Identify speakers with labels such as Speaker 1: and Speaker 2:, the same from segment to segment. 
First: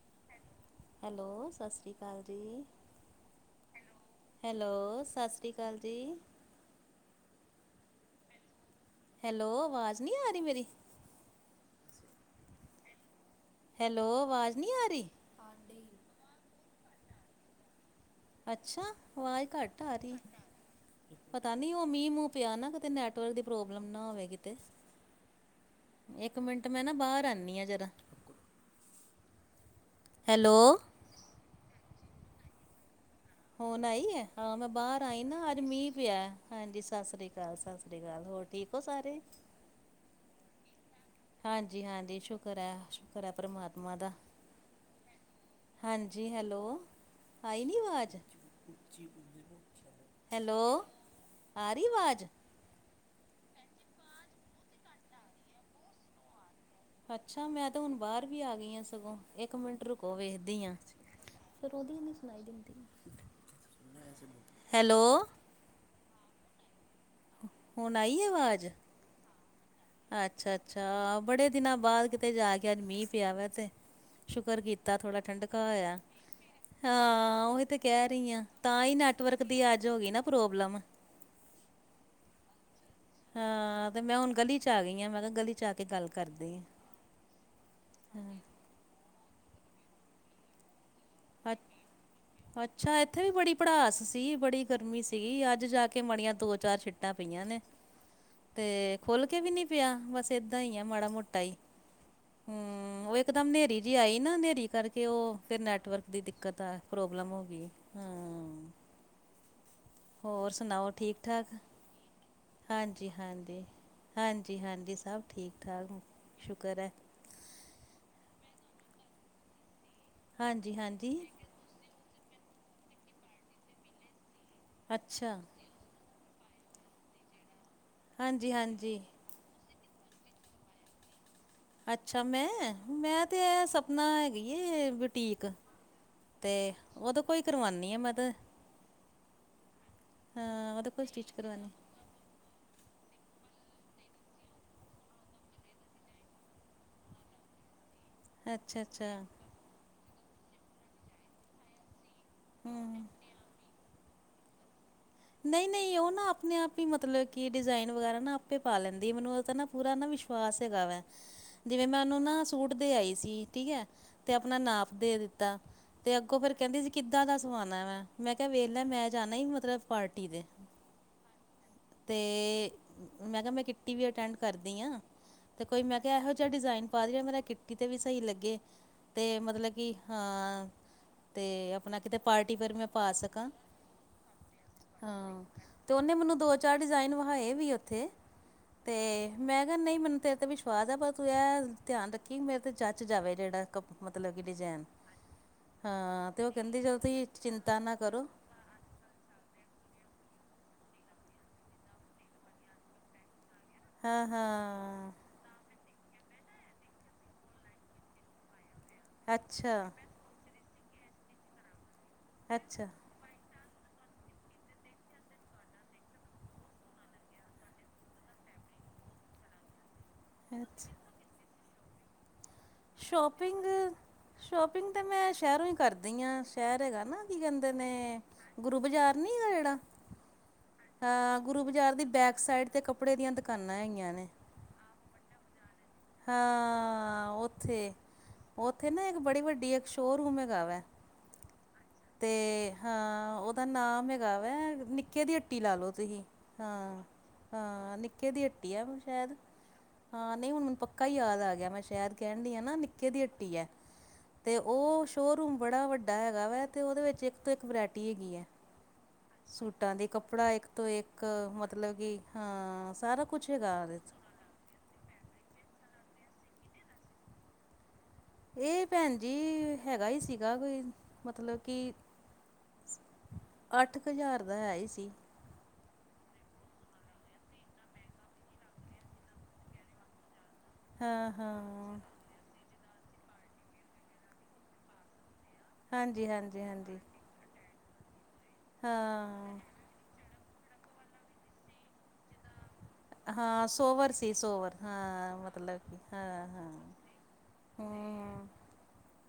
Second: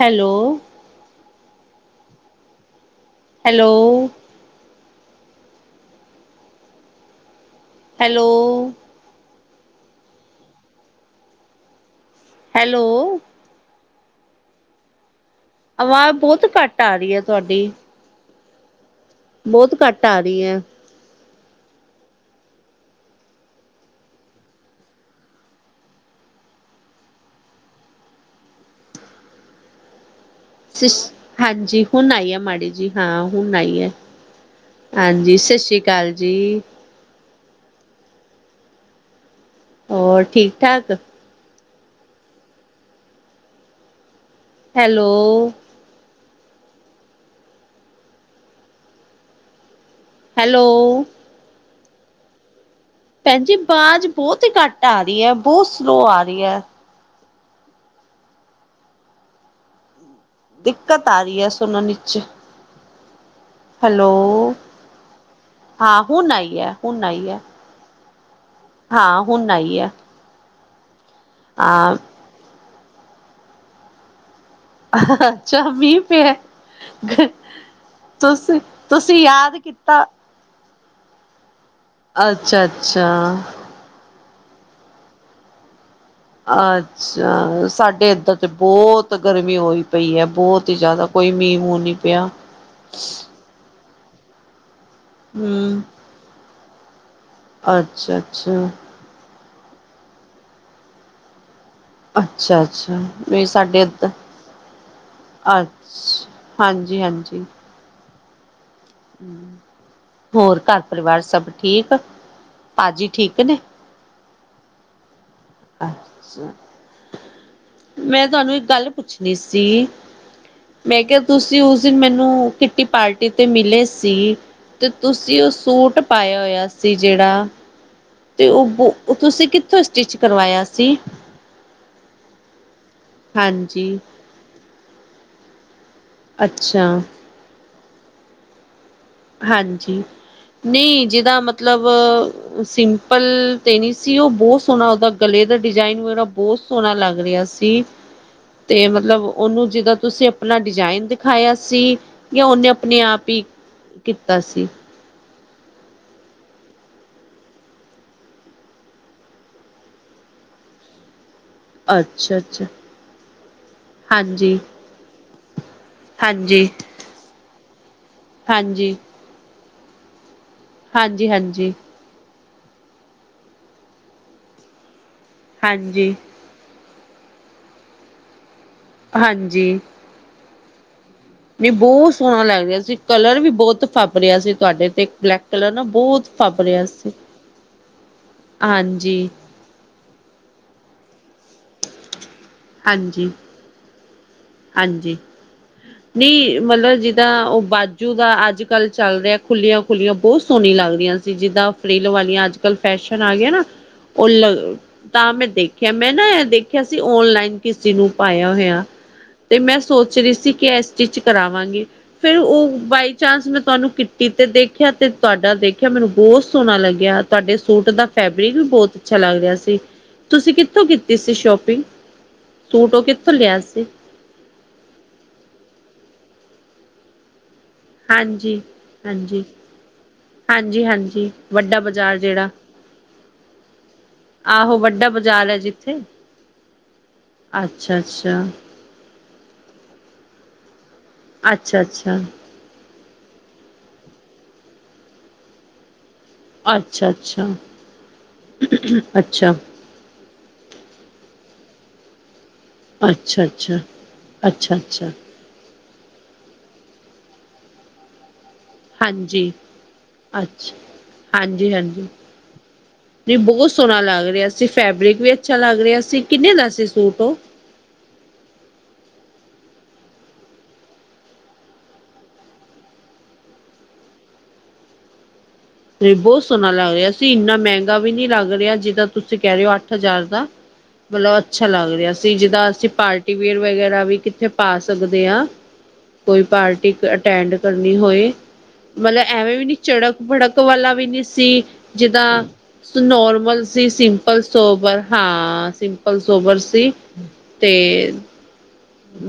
Speaker 1: Hello
Speaker 2: hello, ਸਸਿ ਸ਼੍ਰੀ ਅਕਾਲ ਜੀ
Speaker 1: ਹੈਲੋ
Speaker 2: ਹੈਲੋ, ਸਸਰੀ ਅਕਾਲ ਜੀ।
Speaker 1: ਹੈਲੋ
Speaker 2: ਹੈਲੋ ਅਵਾਜ਼ ਨੀ ਆ ਰਹੀ ਮੇਰੀ
Speaker 1: ਹੈਲੋ
Speaker 2: ਹੈਲੋ ਅਵਾਜ਼ ਨੀ ਆ ਰਹੀ
Speaker 1: ਆਵਾਜ਼ ਬਹੁਤ ਘੱਟ ਆ ਰਹੀ ਐ ਤੁਹਾਡੀ।
Speaker 2: ਅੱਛਾ, ਆਵਾਜ਼ ਘੱਟ ਆ ਰਹੀ ਪਤਾ ਨੀ, ਉਹ ਮੀਂਹ-ਮੂੰਹ ਪਿਆ ਨਾ ਕਿਤੇ ਨੈਟਵਰਕ ਦੀ ਪ੍ਰੋਬਲਮ ਨਾ ਹੋਵੇ ਕਿਤੇ। ਇੱਕ ਮਿੰਟ ਮੈਂ ਨਾ ਬਾਹਰ ਆਨੀਂ ਆ ਜਰਾ ਹੈਲੋ
Speaker 1: ਸਿਸ ਹਾਂਜੀ ਹੁਨ ਆਈ ਏ ਮਾੜੀ ਜੀ ਹਾਂ ਹੁਣ
Speaker 2: ਹੂਨ
Speaker 1: ਹੈ।
Speaker 2: ਆਈ ਏ, ਹਾਂ ਮੈਂ ਬਾਹਰ ਆਈ
Speaker 1: ਹਾਂਜੀ
Speaker 2: ਨਾ
Speaker 1: ਸਤਿ
Speaker 2: ਅੱਜ
Speaker 1: ਸ੍ਰੀ
Speaker 2: ਮੀਂਹ
Speaker 1: ਅਕਾਲ
Speaker 2: ਪਿਆ
Speaker 1: ਜੀ,
Speaker 2: ਹਾਂਜੀ ਸਸਰੀ ਅਕਾਲ, ਸਸਰੀ ਅਕਾਲ ਹੋਰ ਠੀਕ ਓ ਸਾਰੇ
Speaker 1: ਹੋਰ ਠੀਕ- ਠਾਕ
Speaker 2: ਹਾਂਜੀ-ਹਾਂਜੀ ਸ਼ੁਕਰ ਐ, ਸ਼ੁਕਰ ਐ ਪ੍ਰਮਾਤਮਾ ਦਾ
Speaker 1: ਹੈਲੋ
Speaker 2: ਹਾਂਜੀ, ਹੈਲੋ ਆਈ ਨੀ ਅਵਾਜ਼ ਹੈਲੋ ਆ ਰਹੀ ਅਵਾਜ਼
Speaker 1: ਪੈਣ ਜੀ ਵਾਜ਼ ਬਹੁਤ ਹੀ ਘੱਟ ਆ ਰਹੀ ਆ, ਬਹੁਤ ਸਲੋ ਆ ਰਹੀ ਏ
Speaker 2: ਅੱਛਾ, ਮੈ ਤਾਂ ਹੁਨ ਬਾਹਰ ਵੀ ਆਗੀ ਹਾਂ ਸਗੋਂ, ਇੱਕ ਮਿੰਟ ਰੁਕ ਉਹ ਵੇਖਦੀ ਆ,
Speaker 1: ਦਿੱਕਤ ਰਹੀ ਹੈ
Speaker 2: ਫਿਰ
Speaker 1: ਸੁਣਨ
Speaker 2: ਉਹਦੀ ਨੀ
Speaker 1: ਵਿੱਚ,
Speaker 2: ਸੁਨਾਈ ਦਿੰਦੀ
Speaker 1: ਹੈਲੋ।
Speaker 2: ਹੈਲੋ
Speaker 1: ਹਾਂ ਹੁਨ ਆਈ ਏ, ਹੁਨ ਆਈ ਏ।
Speaker 2: ਹੁਨ ਆਈ ਐ ਵਾਜ਼
Speaker 1: ਹਾਂ, ਹੁਨ ਆਈ ਏ
Speaker 2: ਅੱਛਾ -ਅੱਛਾ ਬੜੇ ਦਿਨਾਂ ਬਾਅਦ ਕਿਤੇ ਜਾ ਕੇ, ਅੱਜ ਮੀਂਹ ਪਿਆ ਵਾਂ ਤੇ, ਸ਼ੁਕਰ ਕੀਤਾ ਕੀਤਾ ਥੋੜ੍ਹਾ ਠੰਡਕਾ
Speaker 1: ਅੱਛਾ
Speaker 2: ਹੋਇਆ
Speaker 1: ਮੀਂਹ ਪਿਆ।
Speaker 2: ਹਾਂ ਉਹੀ ਤੇ ਕਹਿ ਰਹੀ ਆ,
Speaker 1: ਤੁਸੀਂ
Speaker 2: ਤਾਂ ਹੀ
Speaker 1: ਤੁਸੀਂ
Speaker 2: ਨੈਟਵਰਕ
Speaker 1: ਯਾਦ
Speaker 2: ਦੀ ਅੱਜ ਹੋ
Speaker 1: ਕੀਤਾ
Speaker 2: ਗਈ ਨਾ ਪ੍ਰੋਬਲਮ
Speaker 1: ਅੱਛਾ -ਅੱਛਾ।
Speaker 2: ਹਾਂ ਤੇ ਮੈਂ ਹੁਣ ਗਲੀ ਚ' ਆ ਗਈ, ਮੈਂ ਕਿਹਾ ਗਲੀ ਚ' ਆ ਕੇ ਗੱਲ ਕਰਦੀ ਹਾਂ
Speaker 1: ਅੱਛਾ, ਸਾਡੇ ਇੱਧਰ ਤੇ ਬਹੁਤ ਗਰਮੀ ਹੋਈ ਪਈ ਹੈ, ਬਹੁਤ ਹੀ ਜ਼ਿਆਦਾ। ਕੋਈ
Speaker 2: ਅੱ
Speaker 1: ਮੀਂਹ -ਮੂਹ ਨੀ ਪਿਆ?
Speaker 2: ਅੱਛਾ ਇੱਥੇ ਵੀ ਬੜੀ ਪੜਾਸ ਸੀ, ਬੜੀ ਗਰਮੀ ਸੀਗੀ, ਅੱਜ
Speaker 1: ਹਮ
Speaker 2: ਜਾ ਕੇ ਮਾੜੀਆਂ ਦੋ ਚਾਰ ਛਿੱਟ ਟ [inaudible] ਪਈਆਂ ਨੇ,
Speaker 1: ਅੱਛਾ ਅੱਛਾ
Speaker 2: ਤੇ ਖੁੱਲ ਕੇ ਵੀ ਨੀ ਪਿਆ, ਬਸ ਏਦਾਂ ਹੀ ਆ ਮਾੜਾ ਮੋਟਾ ਹੀ।
Speaker 1: ਅੱਛਾ ਅੱਛਾ
Speaker 2: ਹੁਅ ਉਹ ਇੱਕ
Speaker 1: ਨਹੀਂ
Speaker 2: ਦਮ ਹਨੇਰੀ
Speaker 1: ਸਾਡੇ
Speaker 2: ਜਿਹੀ
Speaker 1: ਇੱਧਰ
Speaker 2: ਆਈ ਨਾ, ਔਹ ਨੇਰੀ ਕਰਕੇ ਉਹ ਫਿਰ ਨੈਟਵਰਕ ਦੀ
Speaker 1: ਅੱਛਾ
Speaker 2: ਦਿੱਕਤ ਤਾਂ
Speaker 1: ਹਾਂਜੀ
Speaker 2: ਪ੍ਰੋਬਲਮ ਹੋ
Speaker 1: ਹਾਂਜੀ
Speaker 2: ਗਈ ਏ ਹਮ।
Speaker 1: ਹੋਰ ਘਰ
Speaker 2: ਠੀਕ
Speaker 1: ਪਰਿਵਾਰ ਸਭ
Speaker 2: ਠਾਕ
Speaker 1: ਠੀਕ ਆ, ਭਾਜੀ
Speaker 2: ਹਾਂਜੀ
Speaker 1: ਠੀਕ ਨੇ?
Speaker 2: ਹਾਂਜੀ ਹਾਂਜੀ- ਹਾਂਜੀ ਸਭ ਠੀਕ। ਠਾਕ
Speaker 1: ਅੱਛਾ
Speaker 2: ਸ਼ੁਕਰ ਹੈ
Speaker 1: [inaudible] ਮੈਂ ਤੁਹਾਨੂੰ ਇੱਕ ਗੱਲ ਪੁੱਛਣੀ ਸੀ?
Speaker 2: ਹਾਂਜੀ
Speaker 1: ਮੈਂ
Speaker 2: ਹਾਂਜੀ
Speaker 1: ਕਿਹਾ ਤੁਸੀਂ ਉਸ ਦਿਨ ਮੈਨੂੰ ਕਿਟੀ ਪਾਰਟੀ ਤੇ ਮਿਲੇ ਸੀ। ਤੇ
Speaker 2: ਅੱਛਾ
Speaker 1: ਤੁਸੀਂ ਉਹ ਸੂਟ ਪਾਇਆ ਹੋਇਆ ਸੀ ਜਿਹੜਾ ਤੇ
Speaker 2: ਹਾਂਜੀ
Speaker 1: ਉਹ ਬੋ,
Speaker 2: ਹਾਂਜੀ
Speaker 1: ਤੁਸੀਂ ਕਿੱਥੋਂ ਸਟਿਚ ਕਰਵਾਇਆ ਸੀ।
Speaker 2: ਅੱਛਾ ਮੈਂ, ਮੈਂ ਤੇ ਇਹ
Speaker 1: ਹਾਂਜੀ
Speaker 2: ਸਪਨਾ ਹੈਗੀ ਬੁਟੀਕ ਤੇ
Speaker 1: ਅੱਛਾ
Speaker 2: ਉਹਦੇ ਕੋਅ ਕਰਵਾਨੀ ਆ ਮੈਂ ਤਾਂ।
Speaker 1: ਹਾਂਜੀ
Speaker 2: ਹਾਂ ਉਹਦੇ ਕੋਈ
Speaker 1: ਨਹੀਂ
Speaker 2: ਸਟਿਚ
Speaker 1: ਜਿਹਦਾ ਮਤਲਬ
Speaker 2: ਕਰਵਾਉਣੀ
Speaker 1: ਸਿੰਪਲ ਤੇ ਨੀ ਸੀ ਉਹ ਬਹੁਤ ਸੋਹਣਾ ਉਹਦਾ ਗਲੇ ਦਾ ਡਿਜਾਇਨ ਵਗੈਰਾ ਬਹੁਤ ਸੋਹਣਾ ਲੱਗ ਰਿਹਾ ਸੀ।
Speaker 2: ਅੱਛਾ
Speaker 1: ਤੇ
Speaker 2: ਅੱਛਾ
Speaker 1: ਮਤਲਬ ਉਹਨੂੰ ਜਿਦਾਂ ਤੁਸੀਂ ਆਪਣਾ ਡਿਜ਼ਾਇਨ ਦਿਖਾਇਆ ਸੀ। ਜਾਂ ਉਹਨੇਂ ਆਪਣੇ
Speaker 2: ਹਮ
Speaker 1: ਆਪ ਹੀ ਕੀਤਾ ਸੀ।
Speaker 2: ਨਹੀਂ, ਨਹੀਂ ਉਹ ਨਾ ਆਪਣੇ ਆਪ ਹੀ ਮਤਲਬ ਕਿ ਡਿਜ਼ਾਇਨ ਵਗੈਰਾ ਨਾ ਆਪੇ ਪਾ ਲੈਂਦੀ ਮੈਨੂੰ ਉਹਦੇ ਤੇ ਨਾ ਪੂਰਾ ਨਾ ਵਿਸ਼ਵਾਸ ਹੈਗਾ ਵਾ
Speaker 1: [inaudible]
Speaker 2: ਜਿਵੇਂ ਮੈਂ ਉਹਨੂੰ
Speaker 1: ਅੱਛਾ
Speaker 2: ਨਾ
Speaker 1: ਅੱਛਾ
Speaker 2: ਸੂਟ ਦੇ ਆਈ ਸੀ ਠੀਕ ਹੈ, ਤੇ
Speaker 1: ਹਾਂਜੀ
Speaker 2: ਆਪਣਾ ਨਾਪ ਦੇ ਦਿੱਤਾ। ਤੇ ਅੱਗੋਂ ਫੇਰ
Speaker 1: ਹਾਂਜੀ
Speaker 2: ਕਹਿੰਦੀ ਜੀ ਕਿੱਦਾਂ ਦਾ ਸਮਾਨਣਾ ਵੈਂ, ਮੈਂ ਕਿਹਾ ਵੇਖਲਾ
Speaker 1: ਹਾਂਜੀ,
Speaker 2: ਮੈਂ ਜਾਣਾ ਹੀ ਮਤਲਬ ਪਾਰਟੀ ਤੇ
Speaker 1: ਹਾਂਜੀ- ਹਾਂਜੀ।
Speaker 2: ਤੇ ਮੈਂ ਕਿਹਾ ਮੈਂ ਕਿੱਟੀ ਵੀ ਅਟੈਂਡ ਕਰਦੀ ਹਾਂ, ਤੇ ਕੋਈ ਮੈਂ
Speaker 1: ਹਾਂਜੀ।
Speaker 2: ਕਿਹਾ ਇਹੋ ਜਿ ਅੱਛਾ ਡਿਜ਼ਾਇਨ ਪਾ ਰਿ ਮੇਰਾ ਕਿੰਟੀ 'ਤੇ ਵੀ ਸਹੀ ਲੱਗੇ ਅਤੇ ਮਤਲਬ
Speaker 1: ਹਾਂਜੀ,
Speaker 2: ਕਿ ਹਾਂ
Speaker 1: ਨਹੀਂ
Speaker 2: ਤੇ ਆਪਣਾ
Speaker 1: ਬਹੁਤ
Speaker 2: ਕਿਤੇ
Speaker 1: ਸੋਹਣਾ
Speaker 2: ਪਾਰਟੀ
Speaker 1: ਲੱਗ
Speaker 2: ਪਰ
Speaker 1: ਰਿਹਾ
Speaker 2: ਮੈਂ
Speaker 1: ਸੀ,
Speaker 2: ਪਾ
Speaker 1: ਕਲਰ ਵੀ
Speaker 2: ਸਕਾਂ
Speaker 1: ਬਹੁਤ ਫਬ ਰਿਹਾ ਸੀ। ਤੁਹਾਡੇ ਤੇ ਬਲੈਕ
Speaker 2: ਹਾਂ,
Speaker 1: ਕਲਰ ਨਾ
Speaker 2: ਤੇ ਉਹਨੇ
Speaker 1: ਬਹੁਤ
Speaker 2: ਮੈਨੂੰ ਦੋ
Speaker 1: ਫੱਬ
Speaker 2: ਚਾਰ
Speaker 1: ਰਿਹਾ ਸੀ।
Speaker 2: ਡਿਜ਼ਾਇਨ ਵਹਾਏ ਵੀ ਓਥੇ। ਤੇ
Speaker 1: ਹਾਂਜੀ,
Speaker 2: ਮੈਂ ਕਿਹਾ ਨਹੀਂ ਮੈਨੂੰ ਤੇਰੇ ਤੇ ਵਿਸ਼ਵਾਸ ਆ, ਪਰ ਤੂੰ ਇਹ ਧਿਆਨ ਰੱਖੀ ਕਿ ਮੇਰੇ ਤੇ ਜੱਚ
Speaker 1: ਹਾਂਜੀ,
Speaker 2: ਜਾਵੇ ਜਿਹੜਾ ਕਪ ਮਤਲਬ ਕਿ ਡਿਜਾਇਨ
Speaker 1: ਹਾਂਜੀ।
Speaker 2: ਹਾਂ ਤੇ ਉਹ
Speaker 1: ਨਹੀਂ
Speaker 2: ਕਹਿੰਦੀ ਜਦੋਂ
Speaker 1: ਮਤਲਬ
Speaker 2: ਤੁਸੀਂ
Speaker 1: ਜਿੱਦਾਂ ਉਹ
Speaker 2: ਚਿੰਤਾ ਨਾ
Speaker 1: ਬਾਜੂ
Speaker 2: ਕਰੋ।
Speaker 1: ਦਾ ਅੱਜ -ਕੱਲ ਚੱਲ ਰਿਹਾ ਖੁੱਲੀਆਂ- ਖੁੱਲੀਆਂ ਬਹੁਤ ਸੋਹੀਆਂ ਲੱਗਦੀਆਂ ਸੀ, ਜਿੱਦਾਂ ਫਰਿਲ ਵਾਲੀਆਂ ਅੱਜ- ਕੱਲ ਫੈਸ਼ਨ ਆ ਗਿਆ ਨਾ
Speaker 2: ਹਾਂ
Speaker 1: ਉਲ
Speaker 2: ਹਾਂ
Speaker 1: ਤਾਂ ਮੈਂ ਦੇਖ ਦੇਖਿਆ ਮੈਂ ਨਾ ਇਹ ਦੇਖਿਆ ਸੀ, ਔਨਲਾਈਨ ਕਿਸੇ ਨੂੰ ਪਾਇਆ ਹੋਇਆ। ਤੇ ਮੈਂ
Speaker 2: ਅੱਛਾ
Speaker 1: ਸੋਚ ਰਹੀ ਸੀ ਕਿ ਇਹ ਸਟਿਚ ਕਰਾਵਾਂਗੀ, ਫੇਰ ਉਹ
Speaker 2: ਅੱਛਾ
Speaker 1: ਬਾਈ ਚਾਂਸ ਮੈਂ ਤੁਹਾਨੂੰ ਕਿੱਟੀ 'ਤੇ ਦੇਖਿਆ, ਤੇ ਤੁਹਾਡਾ ਦੇਖਿਆ ਮੈਨੂੰ ਬਹੁਤ ਸੋਹਣਾ ਲੱਗਿਆ ਤੁਹਾਡੇ ਸੂਟ ਦਾ ਫੈਬਰਿਕ ਵੀ ਬਹੁਤ ਅੱਛਾ ਲੱਗ ਰਿਹਾ ਸੀ, ਤੁਸੀਂ ਕਿੱਥੋਂ
Speaker 2: ਅੱਛਾ
Speaker 1: ਕੀਤੀ ਸੀ ਸ਼ੋਪਿੰਗ? ਸੂਟ ਉਹ ਕਿੱਥੋਂ ਲਿਆ
Speaker 2: ਸ਼ੋਪਿੰਗ,
Speaker 1: ਸੀ?
Speaker 2: ਸ਼ੋਪਿੰਗ ਤਾਂ ਮੈਂ ਸ਼ਹਿਰੋਂ ਹੀ ਕਰਦੀ ਹਾਂ ਸ਼ਹਿਰ ਹੈਗਾ ਨਾ ਕੀ ਕਹਿੰਦੇ ਨੇ
Speaker 1: ਹਾਂਜੀ।
Speaker 2: ਗੁਰੂ ਬਾਜ਼ਾਰ ਨੀ
Speaker 1: ਹਾਂਜੀ,
Speaker 2: ਹੈਗਾ ਜਿਹੜਾ
Speaker 1: ਹਾਂਜੀ, ਹਾ
Speaker 2: ਹਾਂ ਗੁਰੂ ਬਾਜ਼ਾਰ ਦੀ ਬੈਕ ਸਾਈਡ ਤੇ ਕੱਪੜੇ ਦੀਆਂ ਦੁਕਾਨਾਂ ਹੈਗੀਆਂ ਨੇ।
Speaker 1: ਆਹੋ ਵੱਡਾ ਬਾਜ਼ਾਰ ਹੈ ਜਿੱਥੇ
Speaker 2: ਹਾਂ, ਉੱਥੇ,
Speaker 1: ਅੱਛਾ, ਅੱਛਾ,
Speaker 2: ਉੱਥੇ ਨਾ ਇੱਕ ਬੜੀ ਵੱਡੀ ਇੱਕ ਸ਼ੋਅਰੂਮ ਹੈਗਾ ਵਾ,
Speaker 1: ਅੱਛਾ-ਅੱਛਾ।
Speaker 2: ਹਾਂ ਉਹਦਾ ਨਾਮ ਹੈਗਾ ਵੈ ਨਿੱਕੇ ਦੀ ਹੱਟੀ ਲਾ ਲੋ ਤੁਸੀਂ। ਹਾਂ,
Speaker 1: ਅੱਛਾ, ਅੱਛਾ,
Speaker 2: ਹਾਂ ਨਿੱਕੇ ਦੀ ਹੱਟੀ ਆ ਸ਼ਾਇਦ
Speaker 1: ਅੱਛਾ,
Speaker 2: ਹਾਂ ਨਹੀਂ ਹੁਣ ਮੈਨੂੰ ਪੱਕਾ ਹੀ ਯਾਦ ਆ ਗਿਆ ਮੈਂ ਸ਼ਹਿਰ ਕਹਿਣ ਡਹੀ ਆ ਨਾ ਨਿ
Speaker 1: ਅੱਛਾ,
Speaker 2: ਨਿੱਕੇ ਦੀ ਹੱਟੀ ਐ,
Speaker 1: ਅੱਛਾ,
Speaker 2: ਤੇ
Speaker 1: ਅੱਛਾ,
Speaker 2: ਉਹ
Speaker 1: ਅੱਛਾ।
Speaker 2: ਸ਼ੋਅ ਰੂਮ ਬੜਾ ਵੱਡਾ ਵੱਡਾ ਹੈਗਾ ਵਾ ਤੇ ਉਹਦੇ ਵਿੱਚ ਇੱਕ ਤੋਂ ਇੱਕ ਵਰਾਇਟੀ ਹੈਗੀ ਐ।
Speaker 1: ਹਾਂਜੀ,
Speaker 2: ਸੂਟਾਂ ਦੇ ਕੱਪੜਾ ਇੱਕ
Speaker 1: ਅੱਛਾ,
Speaker 2: ਤੋਂ ਇੱਕ ਮਤਲਬ ਕਿ ਹਾਂ ਸਾਰਾ
Speaker 1: ਤੇ
Speaker 2: ਕੁਛ
Speaker 1: ਬਹੁਤ
Speaker 2: ਹੈਗਾ ਉਹਦੇ
Speaker 1: ਸੋਹਣਾ ਲੱਗ
Speaker 2: 'ਚ
Speaker 1: ਰਿਹਾ ਸੀ ਫੈਬਰਿਕ ਵੀ ਅੱਛਾ ਲੱਗ ਰਿਹਾ ਸੀ ਕਿੰਨੇ ਦਾ ਸੀ ਸੂਟ ਉਹ
Speaker 2: ਇਹ ਭੈਣ ਜੀ ਹੈਗਾ ਹੀ ਸੀਗਾ ਕੋਈ ਮਤਲਬ ਕਿ ਅੱਠ ਕੁ ਹਜ਼ਾਰ ਦਾ ਹੈ ਹੀ ਸੀ।
Speaker 1: ਤੇ ਬਹੁਤ ਸੋਹਣਾ ਲੱਗ ਰਿਹਾ ਸੀ ਇੰਨਾ ਮਹਿੰਗਾ ਵੀ ਨੀ ਲੱਗ ਰਿਹਾ ਜਿੰਨਾ ਤੁਸੀਂ ਕਹਿ ਰਹੇ ਹੋ ਅੱਠ ਹਜ਼ਾਰ ਦਾ।
Speaker 2: ਹਾਂ
Speaker 1: ਮਤਲਬ ਅੱਛਾ ਲੱਗ
Speaker 2: ਹਾਂ
Speaker 1: ਰਿਹਾ ਸੀ ਜਿੱਦਾਂ ਅਸੀਂ ਪਾਰਟੀ ਵਿਅਰ ਵਗੈਰਾ ਵੀ ਕਿੱਥੇ ਪਾ ਸਕਦੇ ਹਾਂ।
Speaker 2: ਹਾਂਜੀ
Speaker 1: ਕੋਈ
Speaker 2: ਹਾਂਜੀ
Speaker 1: ਪਾਰਟੀ
Speaker 2: ਹਾਂਜੀ
Speaker 1: ਅਟੈਂਡ ਕਰਨੀ ਹੋਏ, ਮਤਲਬ ਐਵੇਂ
Speaker 2: ਹਾਂ
Speaker 1: ਵੀ ਨੀ ਚਝੜਕ ਭੜਕ ਵਾਲਾ ਵੀ ਨਹੀਂ ਸੀ ਜਿੱਦਾਂ ਨੋਰਮਲ
Speaker 2: ਹਾਂ
Speaker 1: ਸੀ
Speaker 2: ਸੋਵਰ
Speaker 1: ਸਿੰਪਲ ਸੋਵਰ ਹਾਂ
Speaker 2: ਮਤਲਬ ਕਿ
Speaker 1: ਸਿੰਪਲ
Speaker 2: ਹਾਂ
Speaker 1: ਸੋਵਰ
Speaker 2: ਹਾਂ
Speaker 1: ਸੀ। ਤੇ
Speaker 2: ਹਮ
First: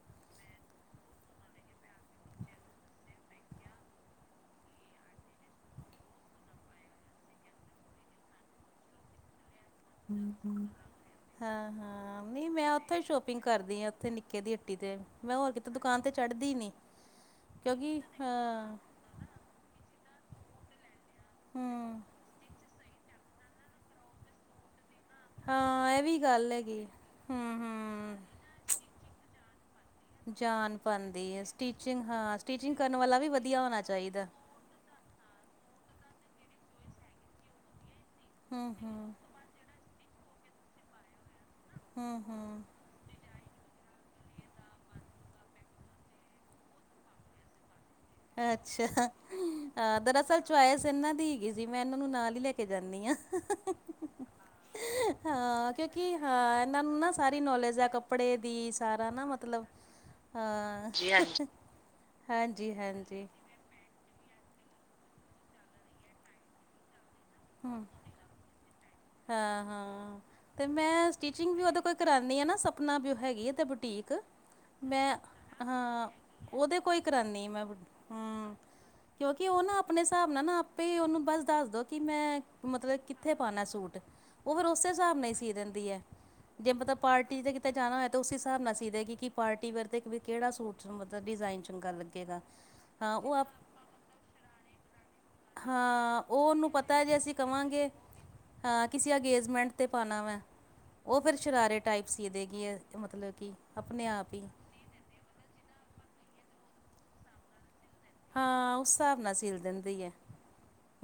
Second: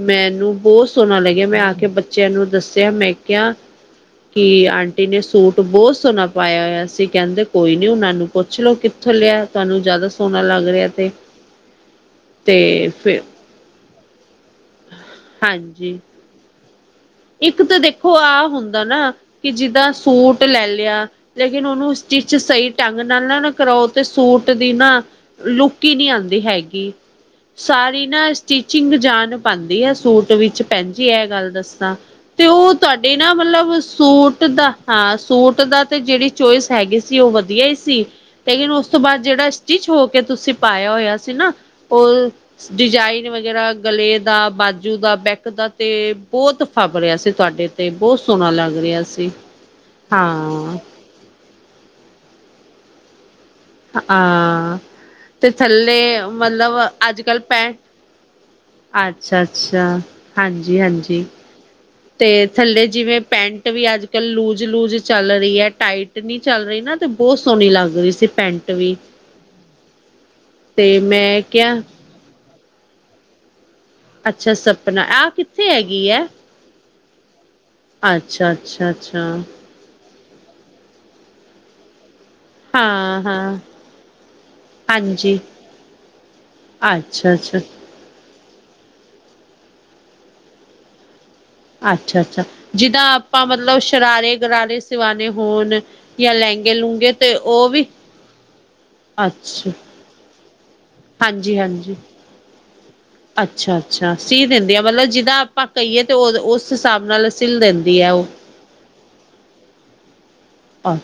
Speaker 1: ਮੈਨੂੰ ਬਹੁਤ ਸੋਹਣਾ ਲੱਗਿਆ ਮੈਂ ਆ ਕੇ ਬੱਚਿਆਂ ਨੂੰ ਦੱਸਿਆ ਮੈਂ ਕਿਹਾ ਕਿ ਆਂਟੀ ਨੇ ਸੂਟ ਬਹੁਤ ਸੋਹਣਾ ਪਾਇਆ ਹੋਇਆ ਸੀ ਕਹਿੰਦੇ ਕੋਈ ਨੀ ਉਹਨਾਂ ਨੂੰ ਪੁੱਛ ਲੋੋ ਕਿੱਥੋਂ ਲਿਆ ਤੁਹਾਨੂੰ ਜ਼ਿਆਦਾ ਸੋਹਣਾ ਲੱਗ ਰਿਹਾ ਤੇ
Speaker 2: ਹਾਂ-ਹਾਂ, ਨਹੀਂ ਮੈਂ
Speaker 1: ਤੇ
Speaker 2: ਉੱਥੇ
Speaker 1: ਫਿਰ
Speaker 2: ਸ਼ੋਪਿੰਗ ਕਰਦੀ ਆ ਉੱਥੇ ਨਿੱਕੇ ਦੀ ਹੱਟੀ ਤੇ ਮੈਂ ਹੋਰ ਕਿਤੇ
Speaker 1: ਹਾਂਜੀ
Speaker 2: ਦੁਕਾਨ ਤੇ ਚੜ੍ਹਦੀ ਨੀ
Speaker 1: ਇੱਕ ਤਾਂ ਦੇਖੋ ਆਹ ਹੁੰਦਾ ਨਾ ਕਿ ਜਿੱਦਾਂ ਸੂਟ ਲੈ ਲਿਆ ਲੇਕਿਨ ਉਹਨੂੰ
Speaker 2: ਹਮ
Speaker 1: ਸਟਿਚ ਸਹੀ ਢੰਗ ਨਾਲ ਨਾ-ਨਾ ਕਰਾਓ ਤੇ ਸੂਟ ਦੀ ਨਾ, ਲੁੱਕ
Speaker 2: ਹਾਂ
Speaker 1: ਹੀ
Speaker 2: ਇਹ
Speaker 1: ਨਹੀਂ
Speaker 2: ਵੀ
Speaker 1: ਆਂਦੀ
Speaker 2: ਗੱਲ
Speaker 1: ਹੈਗੀ,
Speaker 2: ਹਮ
Speaker 1: ਸਾਰੀ
Speaker 2: ਹਮ
Speaker 1: ਨਾ ਸਟੀਿਚਿੰਗ ਜਾਨ ਪਾਂਦੀ ਹੈ। ਸੂਟ ਵਿੱਚ
Speaker 2: ਜਾਨ
Speaker 1: ਭੈਣਜੀ
Speaker 2: ਪਾਉਂਦੀ
Speaker 1: ਇਹ
Speaker 2: ਹੈ
Speaker 1: ਗੱਲ ਦੱਸਾਂ
Speaker 2: ਸਟਿਚਿੰਗ ਹਾਂ
Speaker 1: ਤੇ ਉਹ
Speaker 2: ਸਟਿਚਿੰਗ ਕਰਨ
Speaker 1: ਤੁਹਾਡੇ
Speaker 2: ਵਾਲਾ ਵੀ
Speaker 1: ਨਾ
Speaker 2: ਵਧੀਆ
Speaker 1: ਮਤਲਬ
Speaker 2: ਹੋਣਾ ਚਾਹੀਦਾ
Speaker 1: ਸੂਟ [unintelligible] ਹਾਂ ਸੂਟ ਦਾ ਤੇ ਜਿਹੜੀ ਚੋਇਸ ਹੈਗੀ ਸੀ ਉਹ ਵਧੀਆ ਹੀ ਸੀ। ਲੇਕਿਨ
Speaker 2: ਹਮ
Speaker 1: ਉਸ ਤੋਂ
Speaker 2: ਹਮ
Speaker 1: ਬਾਅਦ ਜਿਹੜਾ ਸਟਿਚ ਹੋ ਕੇ ਤੁਸੀਂ ਪਾਇਆ ਹੋਇਆ ਸੀ ਨਾ।
Speaker 2: ਹਮ
Speaker 1: ਉਹ,
Speaker 2: ਹਮ
Speaker 1: ਸ ਡਿਜ਼ਾਇਨ ਵਗੈਰਾ, ਗਲੇ ਦਾ ਬਾਜੂ ਦਾ ਬੈਕ ਦਾ ਤੇ ਬਹੁਤ ਫਬ ਰਿਆ ਸੀ ਤੁਹਾਡੇ ਤੇ ਬਹੁਤ ਸੋਹਣਾ ਲੱਗ
Speaker 2: ਅੱਛਾ,
Speaker 1: ਰਿਹਾ ਸੀ
Speaker 2: ਅ ਦਰਅਸਲ
Speaker 1: ਹਾਂ
Speaker 2: ਚੁਆਇਸ ਇਹਨਾਂ ਦੀ ਹੈ ਗਈ ਜੀ ਮੈਂ ਇਹਨਾਂ ਨੂੰ ਨਾਲ ਹੀ ਲੈ ਕੇ ਜਾਂਣੀ ਹਾਂ।
Speaker 1: ਹਾਂ। ਤੇ
Speaker 2: ਹਾਂ
Speaker 1: ਥੱਲੇ
Speaker 2: ਕਿਉਂਕਿ ਹਾਂ
Speaker 1: ਮਤਲਬ
Speaker 2: ਇਹਨਾਂ ਨੂੰ ਨਾ
Speaker 1: ਅੱਜ-ਕੱਲ
Speaker 2: ਸਾਰੀ
Speaker 1: ਪੈ,
Speaker 2: ਨੌਲੇਜ ਆ ਕੱਪੜੇ ਦੀ ਸਾਰਾ ਨਾ ਮਤਲਬ
Speaker 1: ਅੱਛਾ-ਅੱਛਾ।
Speaker 2: ਹਾਂ,
Speaker 1: ਹਾਂਜੀ-ਹਾਂਜੀ। ਤੇ ਥੱਲੇ ਜਿਵੇਂ
Speaker 2: ਹਾਂਜੀ-ਹਾਂਜੀ
Speaker 1: ਪੈਂਟ ਵੀ ਅੱਜ-ਕੱਲ ਲੂਜ-ਲੂਜ ਚੱਲ ਰਹੀ ਹੈ ਟਾਈਟ ਨੀ ਚੱਲ ਰਹੀ ਨਾ। ਤੇ ਬਹੁ ਸੋਹਣੀ ਲੱਗ ਰਹੀ ਸੀ ਪੈਂਟ ਵੀ
Speaker 2: ਹਾਂ-ਹਾਂ, ਤੇ ਮੈਂ ਸਟੀਿਚਿੰਗ ਵੀ ਉਹਦੇ ਕੋਲ ਕਰਾਨੀ ਆ ਨਾ ਸਪਨਾ ਵੀ ਉਹ ਹੈਗੀ ਹੈ ਤੇ ਬੁਟੀਕ
Speaker 1: ਅੱਛਾ ਸਪਨਾ
Speaker 2: ਮੈਂ
Speaker 1: ਆਹ ਕਿੱਥੇ
Speaker 2: ਹਾਂ
Speaker 1: ਹੈਗੀ ਹੈ,
Speaker 2: ਉਹਦੇ ਕੋਈ ਕਰਾਨੀ ਮੈਂ,
Speaker 1: ਅੱਛਾ
Speaker 2: ਹਾਂ,
Speaker 1: ਅੱਛਾ ਅੱਛਾ
Speaker 2: ਕਿਉਂਕਿ ਉਹ ਨਾ, ਆਪਣੇ ਹਿਸਾਬ ਨਾਲ ਨਾ ਆਪੇ ਹੀ ਉਹਨੂੰ ਬਸ ਦੱਸਦੋ ਕਿ ਮੈਂ ਮਤਲਬ
Speaker 1: ਹਾਂ
Speaker 2: ਕਿੱਥੇ
Speaker 1: ਹਾਂ
Speaker 2: ਪਾਣਾ ਸੂਟ ਉਹ ਫੇਰ ਉਸੇ ਹਿਸਾਬ ਨਾਲ ਹੀ
Speaker 1: ਹਾਂਜੀ
Speaker 2: ਸੀ ਦਿੰਦੀ ਹੈ, ਜੇ ਪਤਾ
Speaker 1: ਅੱਛਾ
Speaker 2: ਪਾਰਟੀ ਦਾ
Speaker 1: ਅੱਛਾ
Speaker 2: ਕਿਤੇ ਜਾਣਾ ਤੇ ਉਸ ਹਿਸਾਬ ਨਾਲ ਸੀ ਦੇ ਕਿ ਪਾਰਟੀ ਵੇਅਰ ਕਿਹੜਾ ਸੂਟ ਮਤਲਬ ਡਿਜ਼ਾਇਨ ਚੰਗਾ ਲੱਗੇਗਾ
Speaker 1: ਅੱਛਾ-ਅੱਛਾ ਜਿੱਦਾਂ
Speaker 2: ਹਾਂ ਉਹ
Speaker 1: ਆਪਾਂ
Speaker 2: ਆਪ
Speaker 1: ਮਤਲਬ ਸ਼ਰਾਰੇ ਗਰਾਰੇ ਸਿਵਾਣੇ ਹੋਣ ਜਾ ਲਹਿੰਗੇ ਲੁੰਗੇ
Speaker 2: ਤਾ ਜੇ ਅਸੀਂ ਕਵਾਗੇ, ਹਾਂ ਕਿਸੇ
Speaker 1: ਅੱਛਾ
Speaker 2: ਅੰਗੇਜ਼ਮੈਂਟ 'ਤੇ ਪਾਣਾ ਵੈਂ ਉਹ ਫਿਰ
Speaker 1: ਹਾਂਜੀ
Speaker 2: ਸ਼ਰਾਰੇ
Speaker 1: ਹਾਂਜੀ
Speaker 2: ਟਾਈਪ ਸੀ ਦੇਗੀਆ ਮਤਲਬ ਕਿ ਆਪਣੇ ਆਪ ਈ
Speaker 1: ਹੁੰਦੀਆ ਮਤਲਬ ਜਿੱਦਾਂ ਆਪਾਂ ਕਈਏ ਤਾਂ ਉਹ ਉਸ ਹਿਸਾਬ ਨਾਲ ਸਿੱਲ ਦਿੰਦੀ ਐ ਓ
Speaker 2: ਹਾਂ ਉਸ ਹਿਸਾਬ ਨਾਲ ਸਿੱਲ ਦਿੰਦੀ ਆ।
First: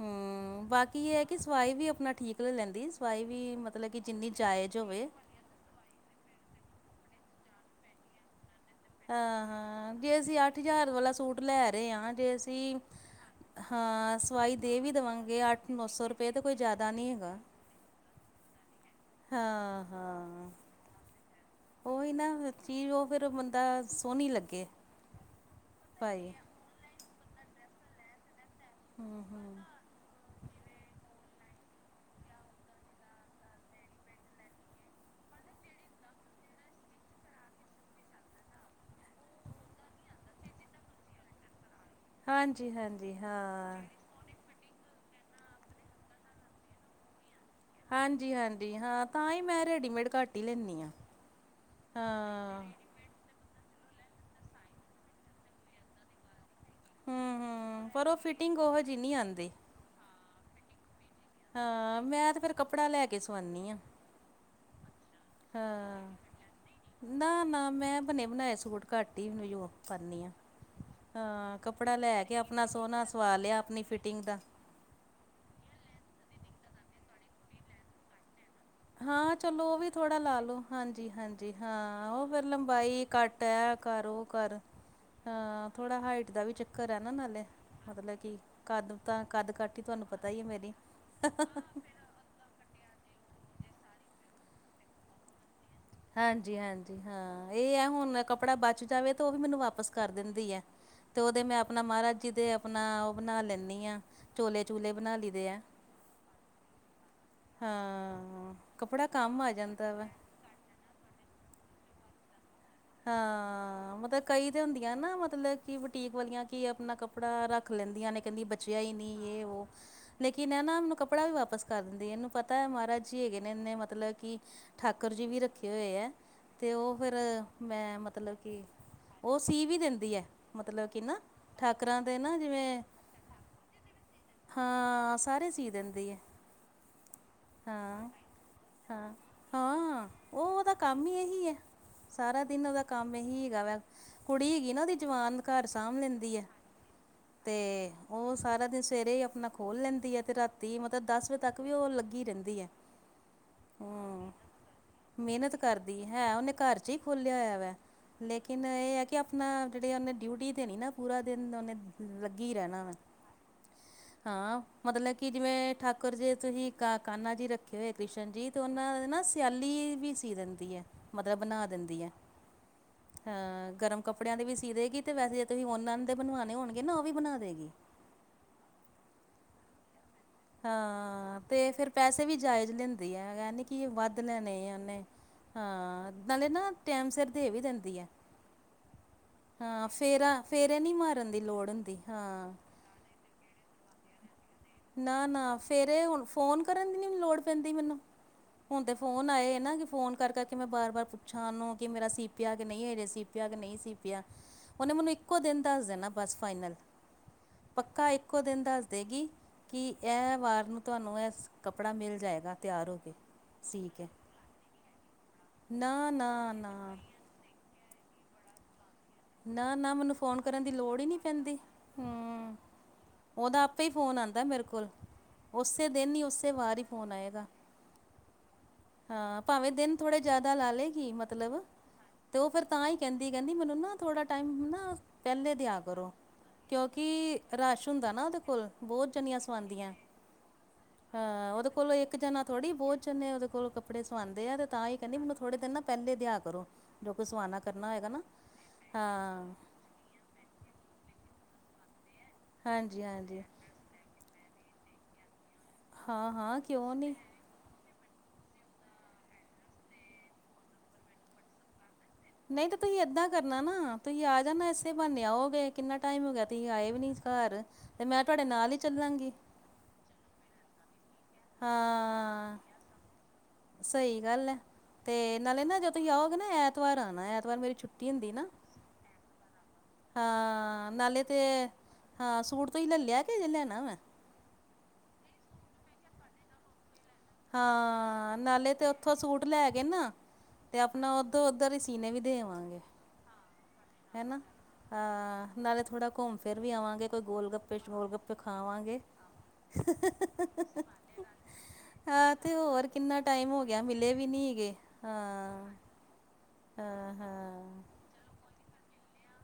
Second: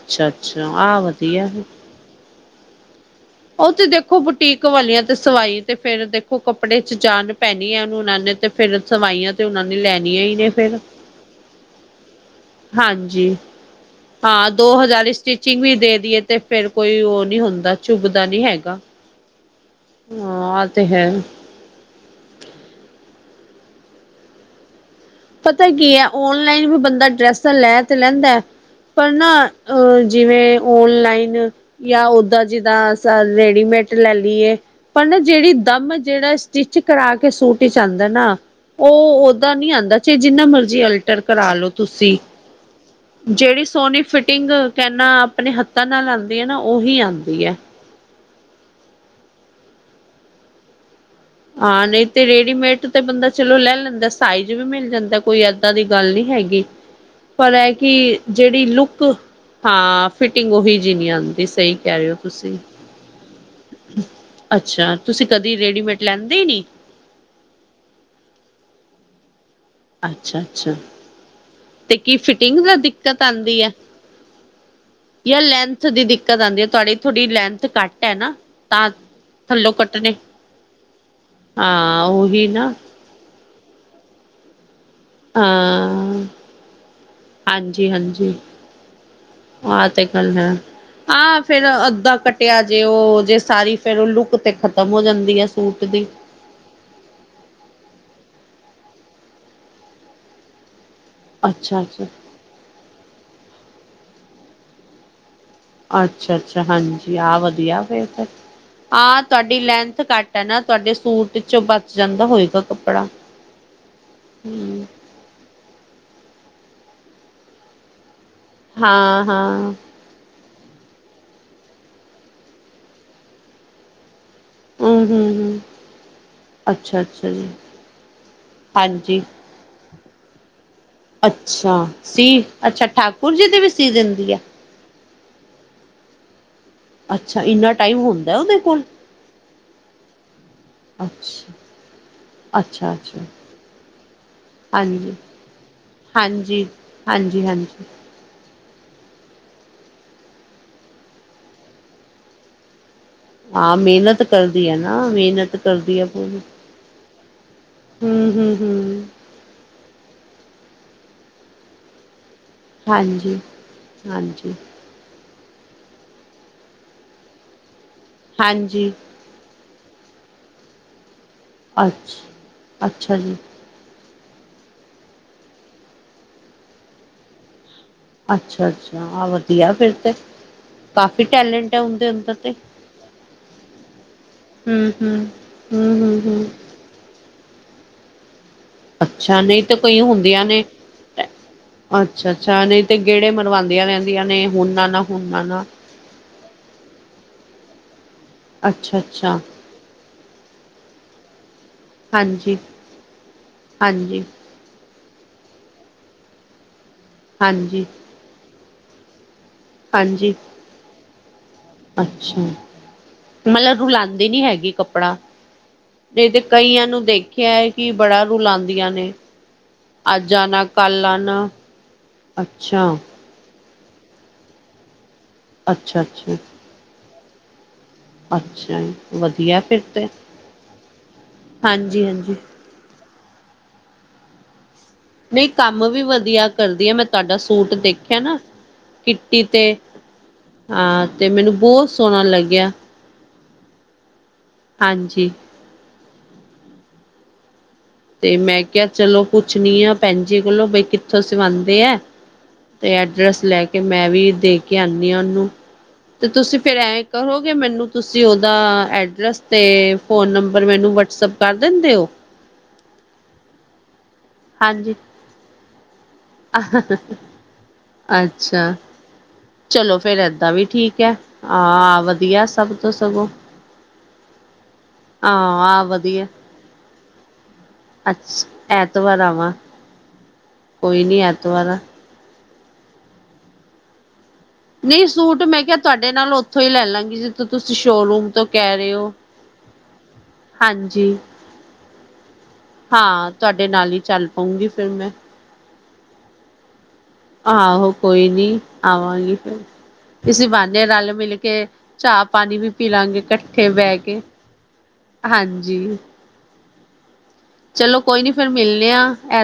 Speaker 2: ਹੂੰ
Speaker 1: ਆਹ
Speaker 2: ਬਾਕੀ ਇਹ ਹੈ ਕਿ
Speaker 1: ਵਧੀਆ
Speaker 2: ਸਵਾਈ ਵੀ ਆਪਣਾ ਠੀਕ ਲੈ ਲੈਂਦੀ ਸਵਾਈ ਵੀ
Speaker 1: ਓਹ ਤੇ
Speaker 2: ਮਤਲਬ ਕਿ
Speaker 1: ਦੇਖੋ
Speaker 2: ਜਿੰਨੀ
Speaker 1: ਬੁਟੀਕ
Speaker 2: ਜਾਇਜ਼
Speaker 1: ਵਾਲੀਆਂ
Speaker 2: ਹੋਵੇ
Speaker 1: ਤੇ ਸਵਾਈ ਤੇ ਫੇਰ ਦੇਖੋ ਕੱਪੜੇ ਚ ਜਾਨ ਪੈਣੀ ਐ, ਉਹਨੂੰ ਉਹਨਾਂ ਨੇ ਤੇ ਫੇਰ ਸਵਾਈਆਂ ਤੇ
Speaker 2: ਹਾਂ
Speaker 1: ਉਹਨਾਂ ਨੇ
Speaker 2: -ਹਾਂ ਜੇ
Speaker 1: ਲੈਣੀਆਂ ਹੀ
Speaker 2: ਅਸੀਂ
Speaker 1: ਨੇ
Speaker 2: ਅੱਠ
Speaker 1: ਫੇਰ
Speaker 2: ਹਜ਼ਾਰ ਵਾਲਾ ਸੂਟ ਲੈ ਰੇ ਆ, ਜੇ ਅਸ -ਸੀ,
Speaker 1: ਹਾਂਜੀ।
Speaker 2: ਹਾਂ ਸਵਾਈ
Speaker 1: ਦੋ
Speaker 2: ਦੇ ਵੀ
Speaker 1: ਹਜ਼ਾਰ
Speaker 2: ਦੇਵਾਂਗੇ
Speaker 1: ਸਟਿਚਿੰਗ
Speaker 2: ਅੱਠ
Speaker 1: ਵੀ
Speaker 2: ਨੌ ਸੌ ਰੁਪਏ ਤਾਂ ਕੋਈ ਜ਼ਿਆਦਾ ਨੀ ਹੈਗਾ
Speaker 1: ਚੁੰਬਦਾ ਨੀਂ ਹੈਗਾ
Speaker 2: ਹਾਂ- ਹਾਂ।
Speaker 1: ਆ ਤੇ ਹੈ।
Speaker 2: ਉਹੀ ਨਾ ਚੀਜ਼ ਉਹ ਫਿਰ ਬੰਦਾ ਸੋਹਣੀ ਲੱਗੇ
Speaker 1: ਪਤਾ ਕੀ ਐ
Speaker 2: ਪਾਈ
Speaker 1: ਓਨਲਾਈਨ ਵੀ ਬੰਦਾ ਡਰੈਸਾਂ ਲੈ ਤੇ ਲੈਂਦਾ ਪਰ
Speaker 2: ਹੂੰ
Speaker 1: ਨਾ
Speaker 2: ਹੂੰ
Speaker 1: ਅ ਜਿਵੇਂ ਔਨਲਾਈਨ ਜਾਂ ਓਦਾਂ ਜਿੱਦਾਂ ਅਸਾ ਰੇਡੀਮੇਟ ਲੈ ਲਈਏ ਪਰ ਨਾ ਜਿਹੜੀ ਦਮ ਜਿਹੜਾ ਸਟਿਚ ਕਰਾ ਕੇ ਸੂਟ ਇਚ ਆਂਦਾ ਨਾ ਉਹ ਓਦਾਂ ਨੀ ਆਦਾ ਚੇ ਜਿੰਨਾ ਮਰਜ਼ੀ ਅਲਟਰ ਕਰਾਲੋ। ਤੁਸੀਂ,
Speaker 2: ਹਾਂਜੀ ਹਾਂਜੀ
Speaker 1: ਜਿਹੜੀ
Speaker 2: ਹਾਂ
Speaker 1: ਸੋਹਣੀ ਫਿਟਿੰਗ ਕਰਨਾਂ ਆਪਣੇ ਹੱਥਾਂ ਨਾਲ ਆਂਦੀ ਐ ਨਾ, ਉਹੀ ਆਦੀ ਐ।
Speaker 2: ਹਾਂਜੀ- ਹਾਂਜੀ ਹਾਂ ਤਾਂਹੀ ਮੈਂ ਰੈਡੀਮੇਡ ਘੱਟ ਈ ਲੇਨੀ ਆ।
Speaker 1: ਹਾਂ ਨਈ ਤੇ ਰੇਡੀਮੇਡ ਤੇ ਬੰਦਾ ਚਲੋ ਲੈ ਲੈਂਦਾ, ਸਾਈਜ਼ ਵੀ ਮਿਲ ਜਾਂਦਾ ਕੋਈ ਐਦਾਂ ਦੀ ਗੱਲ ਨੀ ਹੈਗੀ
Speaker 2: ਹੂੰ
Speaker 1: ਪਰ ਐਹ
Speaker 2: ਹੂੰ
Speaker 1: ਕਿ
Speaker 2: ਪਰ ਉਹ ਫਿਟਿੰਗ
Speaker 1: ਜਿਹੜੀ
Speaker 2: ਉਹੋ ਜਿਹੀ
Speaker 1: ਲੁੱਕ,
Speaker 2: ਨਹੀਂ ਆਉਂਦੀ
Speaker 1: ਹਾਂ ਫਿਟਿੰਗ ਉਹੀ ਜਿਹੀ ਨੀ ਆਦ
Speaker 2: ਹਾਂ ਮੈਂ ਤੇ ਫੇਰ ਕੱਪੜਾ ਲੈ ਕੇ ਸੁਆਨੀ ਆ।
Speaker 1: ਅੱਛਾ ਤੁਸੀਂ ਕਦੀਂ ਰੇਡੀਮੇਡ ਲੈਂਦੇ ਈ ਨੀ?
Speaker 2: ਨਾ- ਨਾ ਮੈਂ ਬਣੇ ਬਣਾਏ ਸੂਟ ਘੱਟ ਈ ਮੈਨੂੰ ਯ ਕਰਨੀ ਆ,
Speaker 1: ਅੱਛਾ ਅੱਛਾ
Speaker 2: ਹਾਂ ਕੱਪੜਾ
Speaker 1: ਤੇ ਕੀ
Speaker 2: ਲੈ ਕੇ
Speaker 1: ਫਿਟਿੰਗ
Speaker 2: ਆਪਣਾ ਸੋਹਣਾ ਸਵਾ ਲਿਆ ਆਪਣੀ ਫਿਟਿੰਗ ਦਾ
Speaker 1: ਜਦ ਲੈਂਥ ਦੀ ਦਿੱਕਤ ਆਂਦੀ, ਤੁਹਾਡੀ ਥੋੜੀ ਲੈਂਥ ਘੱਟ ਐ ਨਾ। ਤਾਂ
Speaker 2: ਹਾਂ ਚਲੋ
Speaker 1: ਥੱਲੋਂ
Speaker 2: ਉਹ ਵੀ
Speaker 1: ਕੱਟਣੇ
Speaker 2: ਥੋੜਾ ਲੇ ਲੋ, ਹਾਂਜੀ-ਹਾਂਜੀ ਹਾਂ ਉਹ ਫਿਰ
Speaker 1: ਉਹੀ ਨਾ
Speaker 2: ਲੰਬਾਈ ਘੱਟ ਐਹ ਕਰ ਉਹ ਕਰ ਅ ਥੋੜਾਂ
Speaker 1: ਹਾਂ
Speaker 2: ਹਾਈਟ ਦਾ ਵੀ ਚੱਕਰ ਐ ਨਾ ਨਾਲੇ,
Speaker 1: ਹਾਂਜੀ
Speaker 2: ਮਤਲਬ
Speaker 1: ਹਾਂਜੀ
Speaker 2: ਕਿ ਕੱਦ ਭਾ ਕੱਦ ਕਾਠੀ
Speaker 1: ਆਹ ਤੇ
Speaker 2: ਤੁਹਾਂਨੂੰ ਪਤਾ
Speaker 1: ਗੱਲ
Speaker 2: ਈ ਆ
Speaker 1: ਹੈ
Speaker 2: ਮੇਰੀ
Speaker 1: ਹਾਂ ਫੇਰ ਅੱਧਾ ਕੱਟ -ਟਿਆ ਜੇ ਉਹ ਜੇ ਸਾਰੀ ਫਿਰ ਉਹ ਲੁੱਕ 'ਤੇ ਖ਼ਤਮ ਹੋ ਜਾਂਦੀ ਐ ਸੂਟ ਦੀ
Speaker 2: ਹਾਂਜੀ-ਹਾਂਜੀ ਹਾਂ ਇਹ ਐ ਹੁਣ ਕੱਪੜਾ ਬਚ ਜਾਵੇ ਤੇ ਉਹ ਵੀ ਮੈਨੂੰ ਵਾਪਿਸ ਕਰ ਦਿੰਦੀ ਐ। ਤੇ ਉਹਦੇ ਮੈਂ
Speaker 1: ਅੱਛਾ
Speaker 2: ਆਪਣਾ
Speaker 1: ਅੱਛਾ
Speaker 2: ਮਹਾਰਾਜ ਜੀ ਦੇ ਆਪਣਾ ਉਹ ਬਣਾ ਲੇਨੀ ਆ, ਚੋਲੇ ਚੂਲੇ ਬਣਾ ਲਈ ਦੇ ਆ।
Speaker 1: ਅੱਛਾ- ਅੱਛਾ ਹਾਂਜੀ ਆਹ ਵਧੀਆ ਫਿਰ ਤਾਂ,
Speaker 2: ਹਾਂ ਕੱਪੜਾ
Speaker 1: ਹਾਂ
Speaker 2: ਕੰਮ ਆ
Speaker 1: ਤੁਹਾਡੀ
Speaker 2: ਜਾਂਦਾ
Speaker 1: ਲੈਂਥ
Speaker 2: ਵਾ
Speaker 1: ਘੱਟ ਐ ਨਾ, ਤੁਹਾਡੇ ਸੂਟ ਇਚੋਂ ਬਚ ਜਾਂਦਾ ਹੋਏਗਾ ਕੱ
Speaker 2: ਹਾਂ, ਮਤਲਬ ਕਈ ਤੇ ਹੁੰਦੀਆਂ ਨਾ ਮਤਲਬ ਕਿ ਬੁਟੀਕ ਵਾਲੀਆਂ ਕੀ ਆਪਣਾ ਕੱਪੜਾ ਰੱਖ ਲੈਂਦੀਆਂ ਨੇ ਕਹਿੰਦੀਆਂ ਬਚਿਆ ਈ ਨੀ
Speaker 1: ਹਾਂ
Speaker 2: ਯੇਹ ਵੋ
Speaker 1: ਹਾਂ
Speaker 2: ਲੇਕਿਨ ਐਹ ਨਾ ਮੈਨੂੰ ਕੱਪੜਾ ਵੀ ਵਾਪਸ ਕਰ ਦਿੰਦੀ, ਇਹਨੂੰ ਪਤਾ ਐ ਮਹਾਰਾਜ ਜੀ ਹੈਗੇ ਨੇ ਇਹਨੇ ਮਤਲਬ ਕਿ
Speaker 1: ਹੂੰ
Speaker 2: ਠਾਕੁਰ ਜੀ
Speaker 1: ਹੂੰ
Speaker 2: ਵੀ
Speaker 1: ਹੂੰ
Speaker 2: ਰੱਖੇ ਹੋਏ ਐ, ਤੇ ਉਹ
Speaker 1: ਅੱਛਾ
Speaker 2: ਫਿਰ
Speaker 1: ਅੱਛਾ ਜੀ
Speaker 2: ਮੈਂ ਮਤਲਬ ਕਿ,
Speaker 1: ਹਾਂਜੀ
Speaker 2: ਉਹ ਸੀ ਵੀ ਦਿੰਦੀ ਐ ਮਤਲਬ ਕਿ ਨਾ
Speaker 1: ਅੱਛਾ
Speaker 2: ਠਾਕੁਰਾਂ ਦੇ
Speaker 1: ਸੀ
Speaker 2: ਨਾ ਜਿਵੇਂ
Speaker 1: ਅੱਛਾ ਠਾਕੁਰ ਜੀ ਦੀ ਵੀ ਸੀਅ ਦਿੰਦੀ ਆ?
Speaker 2: ਹਾਂ ਸਾਰੇ ਸੀ ਦਿੰਦੀ ਐ।
Speaker 1: ਅੱਛਾ ਇੰਨਾ ਟਾਈਮ
Speaker 2: ਹਾਂ,
Speaker 1: ਹੁੰਦਾ ਉਹਦੇ ਕੋਲ
Speaker 2: ਹਾਂ, ਹਾਂ ਉਹਦਾ ਕੰਮ ਹੀ ਇਹੀ ਆ।
Speaker 1: ਅੱਛਾ
Speaker 2: ਸਾ ਸਾਰਾ ਦਿਨ ਉਹਦਾ
Speaker 1: ਅੱਛਾ
Speaker 2: ਕੰਮ
Speaker 1: ਅੱਛਾ
Speaker 2: ਇਹੀ ਹੈਗਾ ਵਾ, ਕੁੜੀ ਹੀਗੀ ਨਾ ਉਹਦੀ
Speaker 1: ਹਾਂਜੀ
Speaker 2: ਜਵਾਨ ਘਰ ਸਾਂਭ ਲੈਂਦੀ ਆ।
Speaker 1: ਹਾਂਜੀ ਹਾਂਜੀ। ਹਾਂਜੀ
Speaker 2: ਤੇ ਉਹ ਸਾਰਾ ਦਿਨ ਸਵੇਰੇ ਹੀ ਆਪਣਾ ਖੋਲ ਲੈਂਦੀ ਐ ਤੇ ਰਾਤੀ ਮਤਲਬ ਦਸ ਵਜੇ ਤੱਕ ਵੀ ਉਹ ਲੱਗੀ ਰਹਿੰਦੀ ਐ।
Speaker 1: ਹਾਂ ਮਿਹਨਤ ਕਰਦੀ ਐ ਨਾ ਮਿਹਨਤ ਕਰਦੀ ਆ ਪੂਰੀ
Speaker 2: ਘਰ ਚ ਹੀ ਖੋਲਿਆ ਹੋਇਆ ਵੇ,
Speaker 1: ਹੂੰ ਹੂੰ
Speaker 2: ਲੇਕਿਨ ਇਹ ਏ
Speaker 1: ਹੂੰ
Speaker 2: ਕਿ ਆਪ ਆਪਣਾ ਜਿਹੜੀ ਉਹਨੇ ਡਿਊਟੀ ਦੇਣੀ ਨਾ ਪੂਰਾ ਦਿਨ ਉਹਨੇ ਲੱਗੀ ਰਹਿਣਾ ਵਾ,
Speaker 1: ਹਾਂਜੀ ਹਾਂਜੀ
Speaker 2: ਹਾਂ ਮਤਲਬ ਕਿ ਜਿਵੇਂ ਠਾਕੁਰ ਜੀ ਤੁਸੀਂ ਕਾ ਕਾਨਾ ਜੀ ਰੱਖੇ ਹੋਏ ਕ੍ਰਿਸ਼ਨ ਜੀ ਤੇ
Speaker 1: ਹਾਂਜੀ
Speaker 2: ਉਹਨਾਂ ਦੇ ਨਾ ਸਿਆਲੀ ਵੀ ਸੀ ਦਿੰਦੀ ਐ ਮਤਲਬ ਬਣਾ ਦਿੰਦੀ ਐ
Speaker 1: ਅੱਛਾ ਅੱਛਾ ਜੀ
Speaker 2: ਹ ਗਰਮ। ਕੱਪੜਿਆਂ ਦੇ ਵੀ ਸੀ ਦੇਗੀ ਤੇ ਵੈਸੇ ਜੇ ਤੁਸੀਂ ਓਨ-ਆਨ ਦੇ ਬਣਵਾਣੇ ਹੋਣਗੇ ਨਾ ਵੀ ਬਣਾ ਦੇਗੀ।
Speaker 1: ਅੱਛਾ- ਅੱਛਾ ਆਹ ਵਧੀਆ ਫੇਰ ਤੇ। ਕਾਫੀ
Speaker 2: ਹਾਂ ਤੇ
Speaker 1: ਟੈਲੈਂਟ ਹੈ
Speaker 2: ਫੇਰ
Speaker 1: ਉਹਦੇ
Speaker 2: ਪੈਸੇ
Speaker 1: ਅੰਦਰ
Speaker 2: ਵੀ
Speaker 1: ਤੇ
Speaker 2: ਜਾਇਜ਼ ਲੈਂਦੀ ਏ ਐ ਨੀ ਕਿ ਵੱਧ ਲੈਣੇ ਆ
Speaker 1: ਹੂੰ
Speaker 2: ਉਹਨੇ।
Speaker 1: ਹੂੰ ਹੂੰ
Speaker 2: ਹਾਂ
Speaker 1: ਹੂੰ ਹੂੰ
Speaker 2: ਨਾਲੇ ਨਾ ਟੈਮ ਸਿਰ ਦੇ ਵੀ ਦਿੰਦੀ ਐ।
Speaker 1: ਅੱਛਾ ਨਹੀਂ ਤਾਂ ਕੋਈ ਹੁੰਦੀਆਂ ਨੇ
Speaker 2: ਨਹੀਂ ਮਾਰਨ ਦੀ ਲੋੜ ਹੁੰਦੀ
Speaker 1: ਅੱਛਾ-
Speaker 2: ਹਾਂ
Speaker 1: ਅੱਛਾ ਨਹੀਂ ਤੇ ਗੇੜੇ ਮਰਵਾਂਦੀਆਂ ਰਹਿਣ ਦੀਆਂ ਨੇ ਹੂਣਾ-
Speaker 2: ਨਾ- ਨਾ ਫੇਰ ਹੁਣ ਫੋਨ ਕਰਨ ਦੀ ਨਹੀਂ ਲੋੜ ਪੈਂਦੀ ਮੈਨੂੰ। ਹੁਣ ਤੇ
Speaker 1: ਅੱਛਾ
Speaker 2: ਫੋਨ
Speaker 1: ਅੱਛਾ
Speaker 2: ਆਏ ਹੋਏ ਏ ਨਾ ਕਿ ਫੋਨ ਕਰ -ਕਰ ਕੇ ਮੈਂ ਬਾਰ-ਬਾਰ ਪੁੱ ਛਾਂ ਉਨੂੰ ਕਿ ਮੇਰਾ ਸੀ ਪੀਆ
Speaker 1: ਹਾਂਜੀ
Speaker 2: ਕੇ ਨਹੀਂ ਹਜੇ ਸੀਪੀਆ ਕੇ ਨਹੀਂ ਸੀ ਪੀਆ।
Speaker 1: ਹਾਂਜੀ
Speaker 2: ਉਨੇ ਮੈਨੂੰ ਇੱਕੋ ਦਿਨ ਦੱਸ ਦੇਣਾ ਬਸ ਫਾਈਨਲ,
Speaker 1: ਹਾਂਜੀ
Speaker 2: ਪੱਕਾ ਇੱਕੋ ਦਿਨ ਦੱਸ ਦੇਗੀ। ਕੀ
Speaker 1: ਹਾਂਜੀ
Speaker 2: ਇਹ ਵਾਰ ਨੂੰ ਤੁਆਨੂੰ ਇਹ ਕੱਪੜਾ ਮਿਲ
Speaker 1: ਅੱਛਾ
Speaker 2: ਜਾਏਗਾ ਤਿਆਰ ਹੋ ਕੇ।
Speaker 1: ਮਤਲਬ
Speaker 2: ਸੀ ਕੇ
Speaker 1: ਰੁਲਾਉਂਦੀ ਨੀ ਹੈਗੀ ਕੱਪੜਾ,
Speaker 2: ਨਾ
Speaker 1: ਨਹੀਂ ਤੇ
Speaker 2: ਨਾ ਨਾ
Speaker 1: ਕਈਆਂ ਨੂੰ ਦੇਖ ਆ ਏ ਕਿ ਬੜਾ ਰੁਲਾਨ ਦੀਆਂ ਨੇ।
Speaker 2: ਨਾ-ਨਾ ਮੈਨੂੰ
Speaker 1: ਅੱਜ
Speaker 2: ਫੋਨ ਕਰਨ
Speaker 1: ਆਣਾ
Speaker 2: ਦੀ ਲੋੜ
Speaker 1: ਕੱਲ
Speaker 2: ਹੀ ਨੀ
Speaker 1: ਆਣਾ
Speaker 2: ਪੈਂਦੀ, ਹੂੰ।
Speaker 1: ਅੱਛਾ
Speaker 2: ਉਦਾ ਆਪੇ ਹੀ ਫ਼ੋਨ ਆਂਦਾ ਮੇਰੇ ਕੋਲ, ਉਸੇ
Speaker 1: ਅੱਛਾ
Speaker 2: ਦਿਨ ਹੀ
Speaker 1: ਅੱਛਾ
Speaker 2: ਉਸੇ ਵਾਰ ਈ ਫ਼ੋਨ ਆਏਗਾ।
Speaker 1: ਅੱਛਾ ਜੀ
Speaker 2: ਹਾਂ
Speaker 1: ਵਧੀਆ
Speaker 2: ਭਾਵੇਂ
Speaker 1: ਫਿਰ
Speaker 2: ਦਿਨ
Speaker 1: ਤੇ
Speaker 2: ਥੋੜੇ ਜਿਆਦਾ ਲਾ ਲਏਗੀ ਮਤਲਬ
Speaker 1: ਹਾਂਜੀ ਹਾਂਜੀ
Speaker 2: ਤੇ ਉਹ ਫੇਰ ਤਾਂ ਹੀ ਕਹਿੰਦੀ, ਕਹਿੰਦੀ ਮੈਨੂੰ ਨਾ ਥੋੜਾ ਟਾਈਮ ਨਾ
Speaker 1: ਨਹੀਂ
Speaker 2: ਪੇਲੈ ਦਿਆ
Speaker 1: ਕੰਮ ਵੀ
Speaker 2: ਕਰੋ
Speaker 1: ਵਧੀਆ ਕਰਦੀ ਹੈ ਮੈਂ ਤੁਹਾਡਾ
Speaker 2: ਕਿਉਂਕਿ
Speaker 1: ਸੂਟ
Speaker 2: ਰਸ਼ ਹੁੰਦਾ
Speaker 1: ਦੇਖਿਆ
Speaker 2: ਨਾ ਉਹਦੇ ਕੋਲ, ਬੋਤ ਜਣੀਆਂ
Speaker 1: ਕਿੱਟੀ ਤੇ
Speaker 2: ਸਵਾਂਦੀਆਂ ਏ।
Speaker 1: ਤੇ
Speaker 2: ਹਾਂ
Speaker 1: ਮੈਨੂੰ
Speaker 2: ਉਦੇ
Speaker 1: ਬਹੁਤ
Speaker 2: ਕੋਲੋਂ ਇੱਕ
Speaker 1: ਸੋਹਣਾ
Speaker 2: ਜਾਣਾ
Speaker 1: ਲੱਗਿਆ
Speaker 2: ਥੋੜੀ ਬੋਤ ਜਨੇ ਉਹਦੇ ਕੋਲ ਕੱਪੜੇ ਸਵਾਂਦੇ ਆ ਤੇ ਤਾਂ ਈ ਕੇਨੀ
Speaker 1: ਹਾਂਜੀ
Speaker 2: ਮਨੂੰ ਥੋੜੇ ਦਿਨ ਨਾ ਪੈਲੇ ਦਿਆ ਕਰੋ, ਜੋ ਕੋਈ ਸਵਾਣਾ ਕਰਨਾ ਹੋਏਗਾ ਨਾ।
Speaker 1: ਤੇ ਮੈਂ ਕਿਹਾ ਚਲੋ
Speaker 2: ਹਾਂ
Speaker 1: ਪੁੱਛਣੀ ਆ ਭੈਣ ਜੀ ਕੋਲੋਂ ਬਈ ਕਿੱਥੋਂ ਸਵਾਂਦੇ ਐ। ਤੇ
Speaker 2: ਹਾਂਜੀ
Speaker 1: ਐਡਰੈਸ
Speaker 2: ਹਾਂਜੀ
Speaker 1: ਲੈ ਕੇ ਮੈਂ ਵੀ ਦੇ ਕੇ ਆਨੀ ਆ ਉਨੂੰ, ਤੇ
Speaker 2: ਹਾਂ
Speaker 1: ਤੁਸੀਂ
Speaker 2: ਹਾਂ
Speaker 1: ਫੇਰ
Speaker 2: ਕਿਉਂ
Speaker 1: ਐ
Speaker 2: ਨਹੀਂ
Speaker 1: ਕਰੋ ਕੀ ਮੈਨੂੰ ਤੁਸੀਂ ਉਦਾ ਐਡਰੈਸ ਤੇ ਫੋਨ ਨੰਬਰ ਮੈਨੂੰ ਵਟਸੈਪ ਪਾ ਦਿੰਦੇ ਓ।
Speaker 2: ਨਹੀਂ ਤਾਂ ਤੁਹੀ ਏਦਾਂ ਕਰਨਾ ਨਾ ਤੁਹੀ ਆ ਜਾਣਾ ਇਸੇ
Speaker 1: ਹਾਂਜੀ
Speaker 2: ਬਹਾਨੇ ਆਓਗੇ ਕਿੰਨਾ ਟਾਈਮ ਹੋ ਗਿਆ ਤੁਹੀਂ ਆਏ ਵੀ ਨੀ ਘਰ। ਤੇ ਮੈਂ ਤੁਹਾਡੇ ਨਾਲ
Speaker 1: ਅੱਛਾ
Speaker 2: ਈ ਚੱਲਾਂਗੀ।
Speaker 1: ਚਲੋ ਫੇਰ ਏਦਾਂ ਵੀ ਠੀਕ ਹੈ, ਹਾਂ ਵਧੀਆ ਸਭ ਤੋਂ ਸਗੋਂ।
Speaker 2: ਸਹੀ ਗੱਲ ਏ,
Speaker 1: ਹਾਂ
Speaker 2: ਤੇ ਨਾਲੇ ਨਾ
Speaker 1: ਆਹ
Speaker 2: ਜਦੋਂ ਤੁਹੀਂ
Speaker 1: ਵਧੀਆ
Speaker 2: ਆਓਗੇ ਨਾ ਐਤਵਾਰ ਆਉਣਾ ਐਤਵਾਰ ਮੇਰੀ ਛੁੱਟੀ ਹੁੰਦੀ
Speaker 1: ਅੱਛ
Speaker 2: ਨਾ
Speaker 1: ਐਤਵਾਰ ਆਵਾਂ।
Speaker 2: ਹਾਂ
Speaker 1: ਕੋਈ ਨੀ
Speaker 2: ਨਾਲੇ ਤੇ,
Speaker 1: ਐਤਵਾਰ ਆ
Speaker 2: ਹਾਂ ਸੂਟ ਤੋਂ ਹੀ ਲੈ ਲਿਆ ਕਿ ਹਜੇ ਲੈਣਾ ਵਾ।
Speaker 1: ਨਹੀਂ ਸੂਟ ਮੈਂ ਕਿਹਾ ਤੁਆਡੇ ਨਾਲ ਉੱਥੋਂ ਈ ਲੈਣ ਲਾਂਗੀ ਜਿ-
Speaker 2: ਹਾਂ ਨਾਲੇ ਤੇ ਓਥੋਂ ਸੂਟ ਲੈ ਗੇ ਨਾ ਤੇ ਆਪਣਾ
Speaker 1: ਹਾਂਜੀ
Speaker 2: ਉੱਧ ਉੱਧਰ ਈ ਸੀਨੇ ਵੀ ਦੇ ਆਵਾਂਗੇ।
Speaker 1: ਤੁਆਡੇ ਨਾਲ ਈ
Speaker 2: ਹੈਨਾ ਆ ਨਾਲੇ ਥੋੜਾ ਘੁੰਮ ਫਿਰ ਵੀ ਆਵਾਂਗੇ। ਕੋਈ ਗੋਲ ਗੱਪੇ
Speaker 1: ਆਹੋ
Speaker 2: ਸ਼ੋਲ
Speaker 1: ਕੋਈ
Speaker 2: ਗੱਪੇ
Speaker 1: ਨੀ
Speaker 2: ਖਾਵਾਂਗੇ
Speaker 1: ਆਵਾਂਗੀ ਫਿਰ ਇਸੀ ਬਹਾਨੇ ਰਲ ਮਿਲ ਕੇ ਚਾ
Speaker 2: ਹਾਂ ਤੇ
Speaker 1: ਪਾਣੀ ਵੀ
Speaker 2: ਹੋਰ
Speaker 1: ਪੀ
Speaker 2: ਕਿੰਨਾ
Speaker 1: ਲਾਂਗੇ
Speaker 2: ਟਾਈਮ ਹੋ
Speaker 1: ਕੱਠੇ
Speaker 2: ਗਿਆ
Speaker 1: ਬੈ
Speaker 2: ਮਿਲੇ
Speaker 1: ਕੇ,
Speaker 2: ਵੀ ਨੀ ਹੈਗੇ
Speaker 1: ਹਾਂਜੀ। [inaudible]
Speaker 2: ਹਾਂ-ਹਾਂ।
Speaker 1: ਚਲੋ ਕੋਈ ਨੀ ਫੇਰ ਮਿਲਣੇ ਆ ਐ